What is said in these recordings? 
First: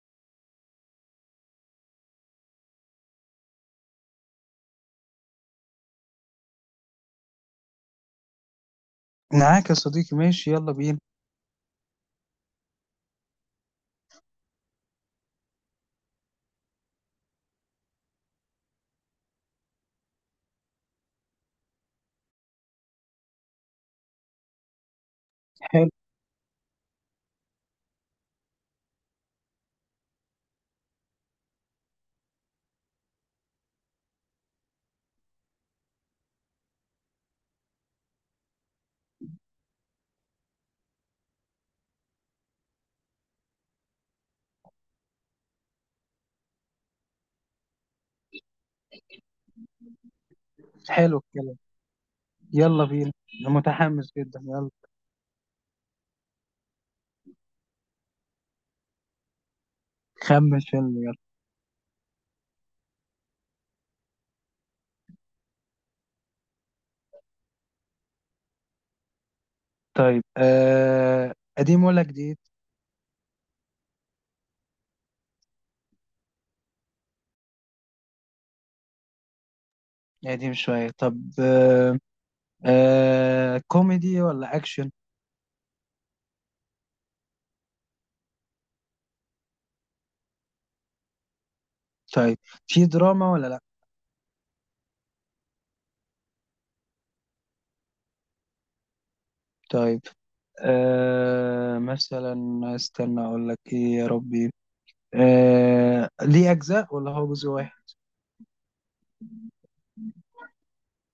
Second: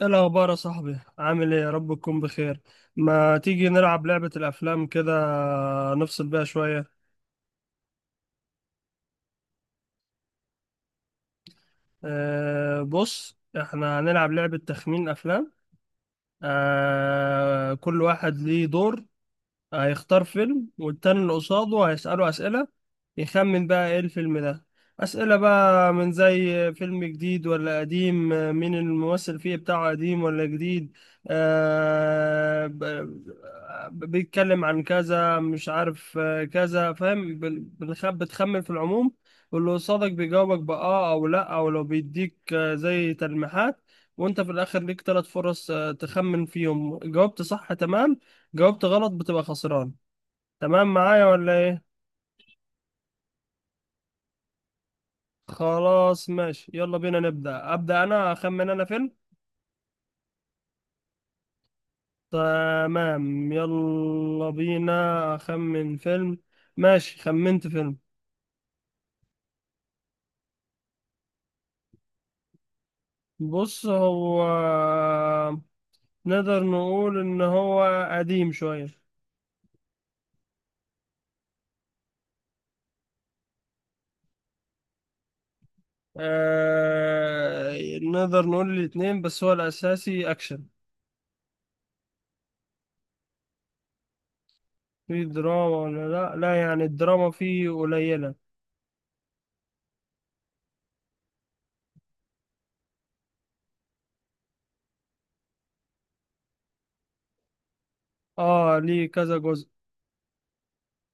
ايه الاخبار يا صاحبي؟ عامل ايه؟ يا رب تكون بخير. ما تيجي نلعب لعبة الافلام كده؟ نفصل بيها شوية. معاك يا صديقي، ماشي، يلا بينا. بص احنا هنلعب لعبة تخمين افلام. كل واحد ليه دور، هيختار فيلم، والتاني اللي قصاده هيسأله أسئلة يخمن بقى إيه الفيلم ده. أسئلة حلو بقى من زي فيلم جديد ولا قديم، مين الممثل فيه بتاعه، قديم ولا جديد. آه ب- بيتكلم عن كذا مش عارف، كذا فاهم، بتخمن في العموم. واللي قصادك بيجاوبك بآه أو لأ، أو لو بيديك زي تلميحات. وأنت في الآخر ليك تلات فرص تخمن فيهم. جاوبت صح تمام، جاوبت غلط بتبقى خسران. تمام حلو معايا الكلام. ولا ايه؟ يلا بينا. أنا متحمس جدا، يلا. خلاص ماشي، يلا بينا أبدأ انا، اخمن انا فيلم. خمن فيلم، يلا. تمام يلا بينا. اخمن فيلم. ماشي، خمنت فيلم. طيب، قديم ولا جديد؟ بص هو نقدر نقول ان هو قديم شوية. قديم شوية. طب، كوميدي ولا أكشن؟ نقدر نقول الاتنين، بس هو الاساسي اكشن. طيب، في دراما ولا لأ؟ في دراما ولا لا، لا يعني الدراما فيه قليلة. طيب، مثلا. استنى أقول لك إيه يا ربي. ليه أجزاء ولا هو جزء واحد؟ اه ليه كذا جزء.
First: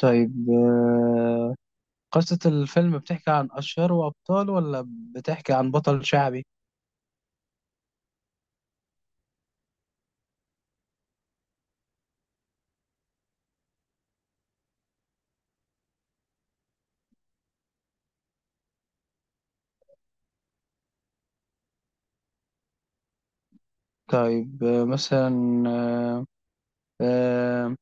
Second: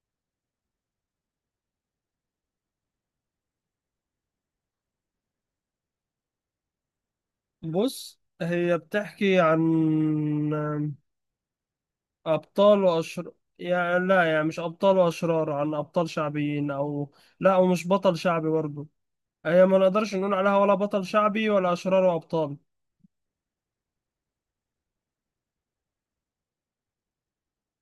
طيب، قصة الفيلم بتحكي عن أشهره وأبطاله ولا بتحكي عن بطل شعبي؟ بص هي بتحكي عن أبطال وأشرار. يعني لا، يعني مش أبطال وأشرار عن أبطال شعبيين، أو لا ومش بطل شعبي برضه. هي ما نقدرش نقول عليها ولا بطل شعبي ولا أشرار وأبطال. طيب، مثلا. آه، آه،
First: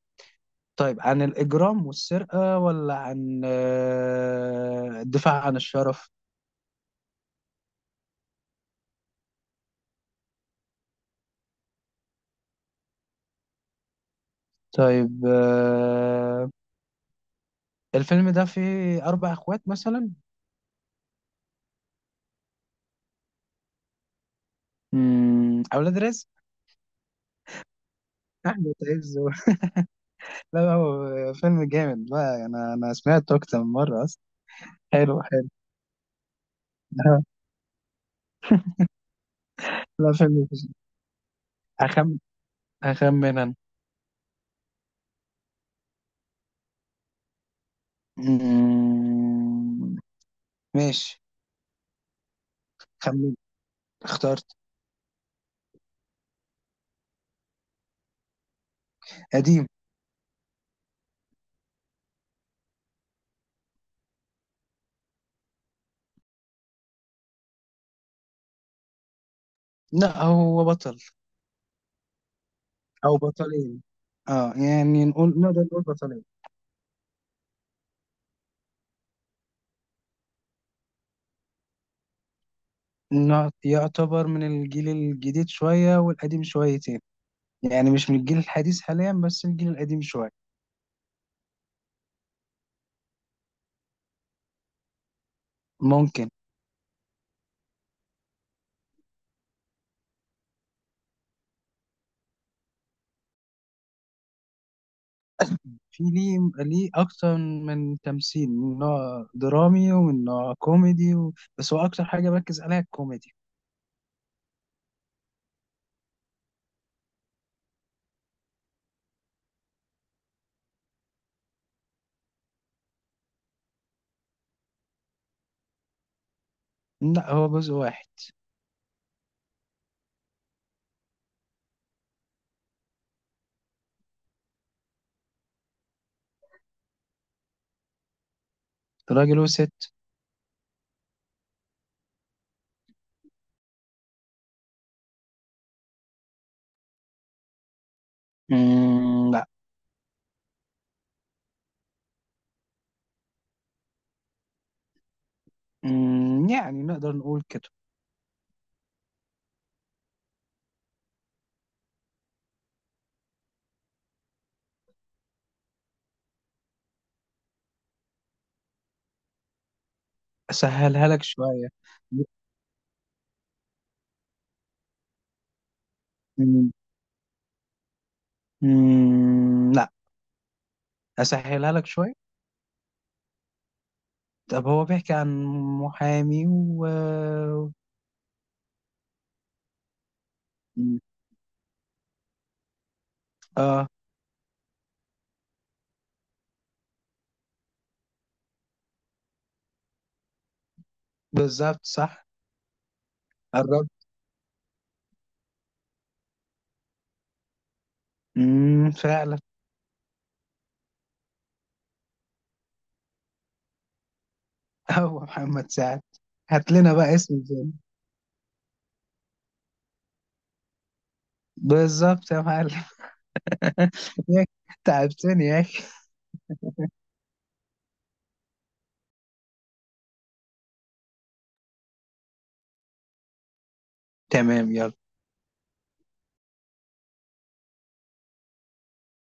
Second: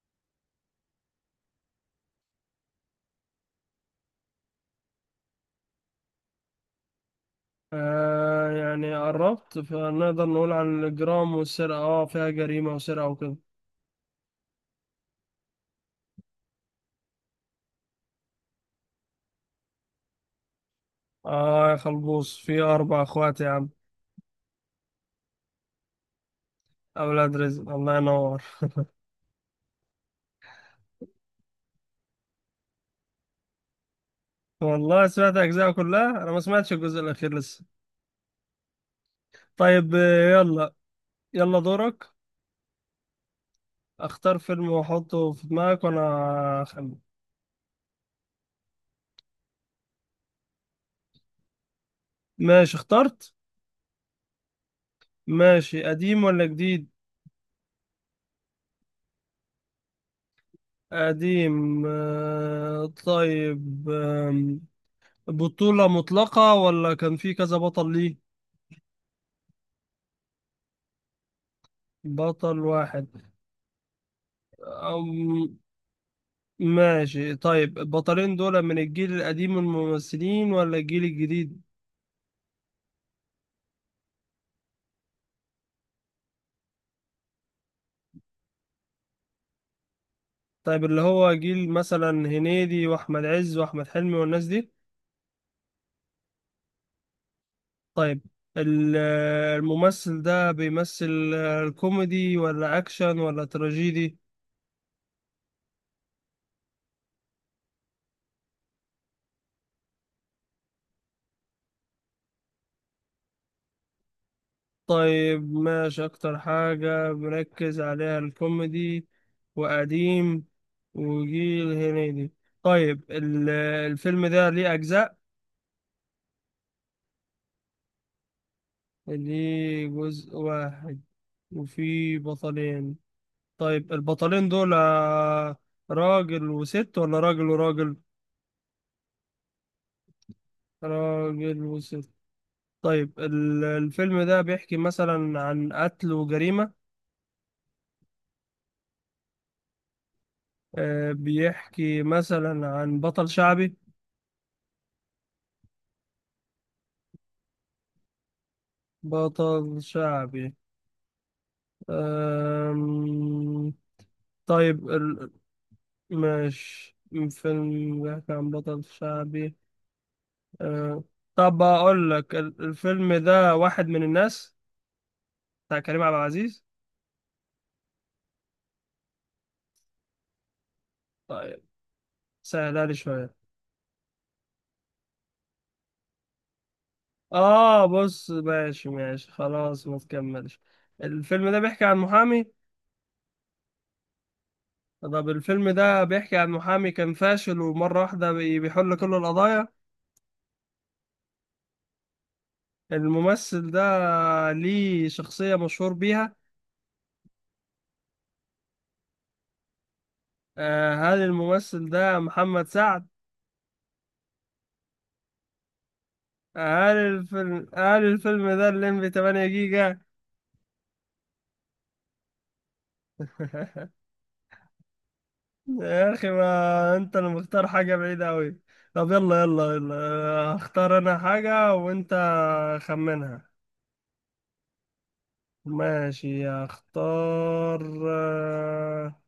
طيب، عن الإجرام والسرقة ولا عن الدفاع عن الشرف؟ يعني قربت، فنقدر نقول عن الإجرام والسرقة، اه فيها جريمة وسرقة وكده. طيب، الفيلم ده فيه أربع أخوات مثلا. اه يا خلبوص، في أربع أخوات يا عم. أولاد رزق. أولاد رزق، الله ينور. أحمد عز لا لا، هو فيلم جامد بقى. أنا سمعته أكتر من مرة أصلا. والله حلو سمعت حلو. أجزاء كلها أنا، ما سمعتش الجزء الأخير لسه. طيب لا، فيلم. يلا. يلا دورك. أخمن أخمن أنا. اختار فيلم واحطه في دماغك وانا اخمن. مم، ماشي. ماشي خمن. اخترت. اخترت. ماشي، قديم ولا جديد؟ قديم. قديم. طيب، بطولة مطلقة ولا كان في كذا بطل ليه؟ لا، هو بطل. بطل واحد. او بطلين. اه، يعني أم نقدر نقول بطلين. ماشي. طيب البطلين دول من الجيل القديم من الممثلين ولا الجيل الجديد؟ إنه يعتبر من الجيل الجديد شوية والقديم شويتين. يعني مش من الجيل الحديث حاليا، بس الجيل القديم شوية. طيب اللي هو جيل مثلا هنيدي واحمد عز واحمد حلمي والناس دي. ممكن. طيب ال- الممثل ده بيمثل الكوميدي ولا أكشن ولا تراجيدي؟ في ليه ليه أكتر من تمثيل من نوع درامي ومن نوع كوميدي بس هو أكتر حاجة بركز عليها الكوميدي. طيب ماشي، أكتر حاجة مركز عليها الكوميدي، وقديم، وجيل هنيدي. طيب الفيلم ده ليه أجزاء؟ لا، هو جزء واحد. ليه جزء واحد وفيه بطلين. طيب البطلين دول راجل وست ولا راجل وراجل؟ راجل وست. راجل وست. طيب الفيلم ده بيحكي مثلا عن قتل وجريمة؟ مم، لا. بيحكي مثلا عن بطل شعبي؟ يعني نقدر نقول كده. بطل شعبي. آم، طيب مش فيلم بيحكي عن بطل شعبي. آه، أسهلها لك طب شوية. أقول لك، الفيلم ده واحد من الناس، بتاع كريم عبد العزيز. مم. مم، لا. طيب أسهلها لك شوية. سهلها لي شوية. طب، هو بيحكي عن محامي و. بص ماشي ماشي خلاص ما تكملش. الفيلم ده بيحكي عن محامي. اه، طب الفيلم ده بيحكي عن محامي كان فاشل ومرة واحدة بيحل كل القضايا. بالظبط صح. الممثل ده قربت. ليه شخصية مشهور بيها. فعلا. هل الممثل ده محمد سعد؟ هو محمد سعد. هات لنا هل بقى اسم الفيلم الفيلم. هل الفيلم ده الليمبي 8 جيجا؟ بالظبط يا معلم. يا أخي، تعبتني يا اخي. يا أخي، ما أنت اللي مختار حاجة بعيدة أوي. طب يلا يلا يلا، هختار أنا حاجة وأنت خمنها. تمام، يلا. ماشي هختار. آه،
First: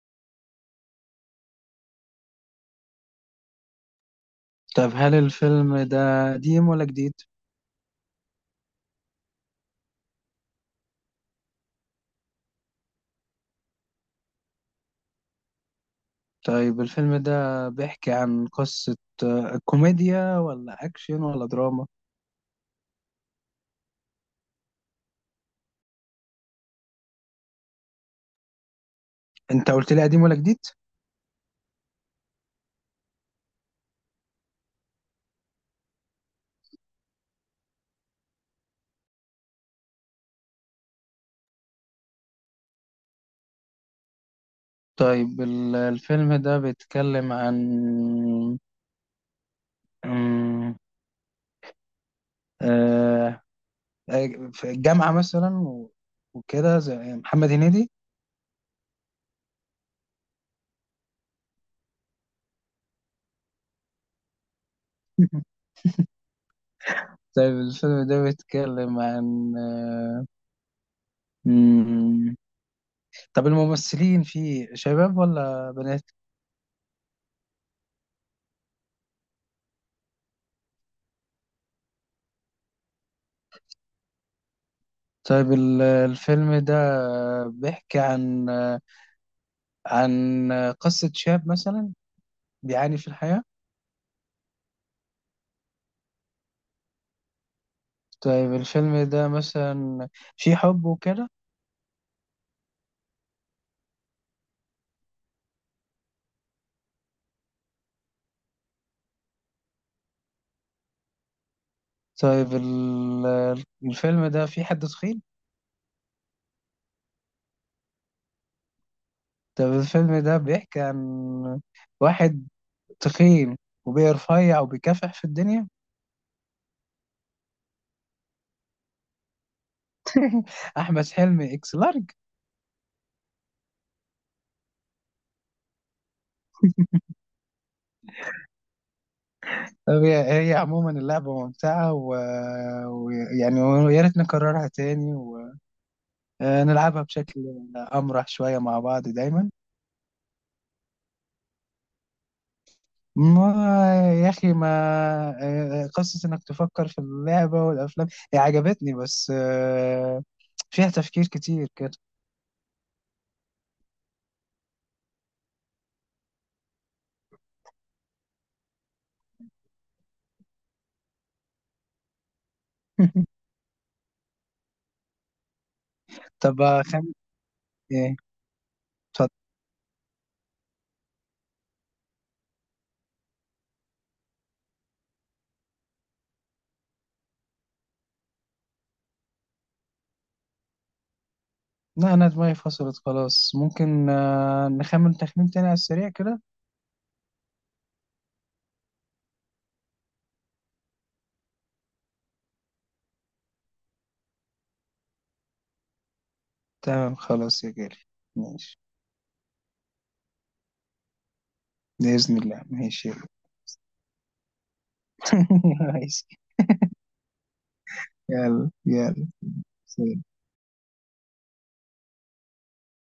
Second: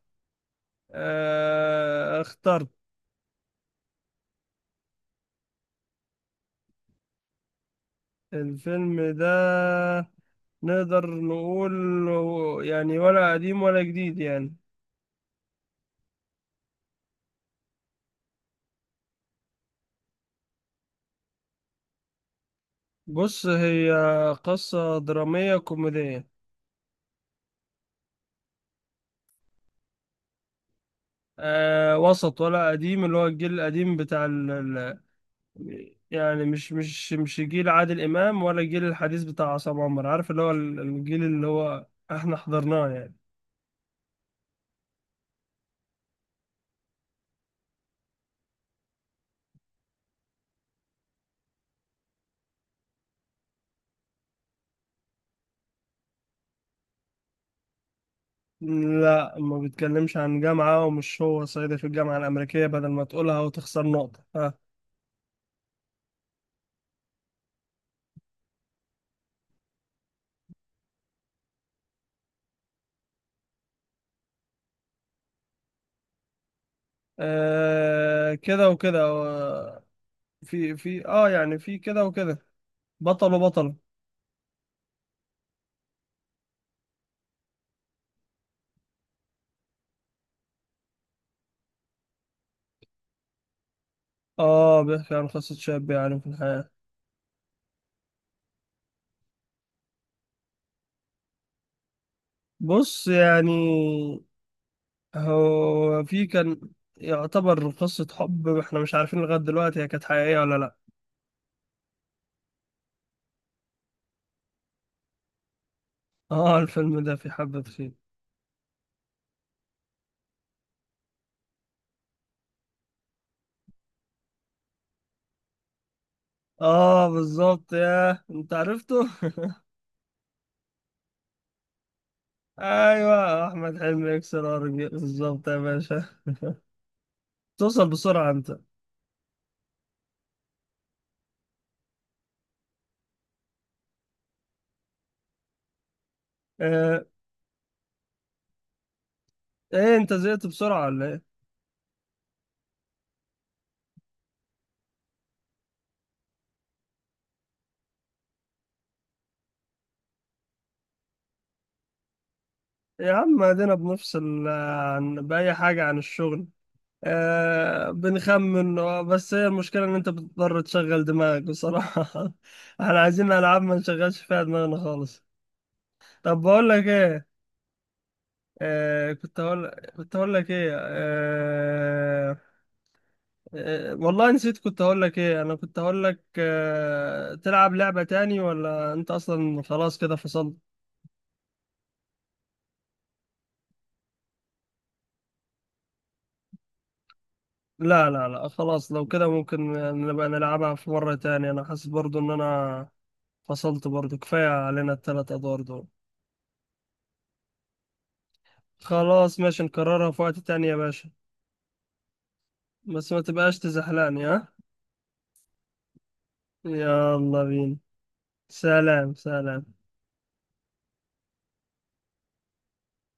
اخترت. طب، هل الفيلم ده قديم ولا جديد؟ الفيلم ده نقدر نقول يعني ولا قديم ولا جديد يعني. طيب، الفيلم ده بيحكي عن قصة كوميديا ولا أكشن ولا دراما؟ بص هي قصة درامية كوميدية. أنت قلت لي قديم ولا جديد؟ وسط ولا قديم، اللي هو الجيل القديم بتاع يعني مش جيل عادل إمام، ولا الجيل الحديث بتاع عصام عمر عارف، اللي هو الجيل اللي هو احنا حضرناه يعني. طيب، الفيلم ده بيتكلم عن آه، في الجامعة مثلا وكده زي محمد هنيدي. لا ما بيتكلمش عن جامعة، ومش هو صعيدي في الجامعة الأمريكية، بدل ما تقولها وتخسر نقطة. طيب، الفيلم ده بيتكلم عن مم، طب الممثلين فيه شباب ولا بنات؟ كده وكده، في يعني في كده وكده، بطل وبطل. طيب، الفيلم ده بيحكي عن عن قصة شاب مثلا بيعاني في الحياة. اه بيحكي عن قصة شاب يعني في الحياة. طيب، الفيلم ده مثلا فيه حب وكده. بص يعني هو في كان يعتبر قصة حب، احنا مش عارفين لغاية دلوقتي هي كانت حقيقية ولا لا. طيب، الفيلم ده فيه حد تخين. اه الفيلم ده في حبة خير. طيب، الفيلم ده بيحكي عن واحد تخين، وبيرفيع، وبيكافح في الدنيا. اه بالظبط يا انت عرفته. احمد حلمي اكس لارج. ايوه احمد حلمي يكسر ارجل بالظبط يا باشا. توصل بسرعة انت. طب، هي عموما اللعبه ممتعه، ويعني ويا ريت نكررها تاني، ونلعبها آه بشكل امرح شويه مع بعض دايما. ايه انت زهقت بسرعة ولا ايه؟ ما يا اخي، ما قصه انك تفكر في اللعبه والافلام هي عجبتني، بس فيها تفكير كتير كده. يا عم ادينا بنفصل عن بأي حاجة عن الشغل. بنخمن، بس هي المشكلة إن أنت بتضطر تشغل دماغك بصراحة. احنا عايزين ألعاب ما نشغلش فيها دماغنا خالص. طب طب بقول لك خم... إيه. ايه. كنت اتفضل. هقول. كنت هقول لك إيه والله نسيت. كنت هقول لك إيه؟ أنا كنت هقول لك تلعب لعبة تاني، ولا أنت أصلا خلاص كده فصلت؟ لا، أنا دماغي فصلت خلاص. ممكن نخمن تخمين تاني على السريع كده. لا لا لا خلاص، لو كده ممكن نبقى نلعبها في مرة تانية. أنا حاسس برضو إن أنا فصلت برضو، كفاية علينا التلات أدوار دول. تمام، خلاص يا جاري. ماشي. خلاص ماشي، نكررها في وقت تاني يا باشا. بإذن الله، بس ماشي. ما تبقاش تزحلقني ها. ماشي. يلا بينا. يلا سلام يلا. سلام. سلام.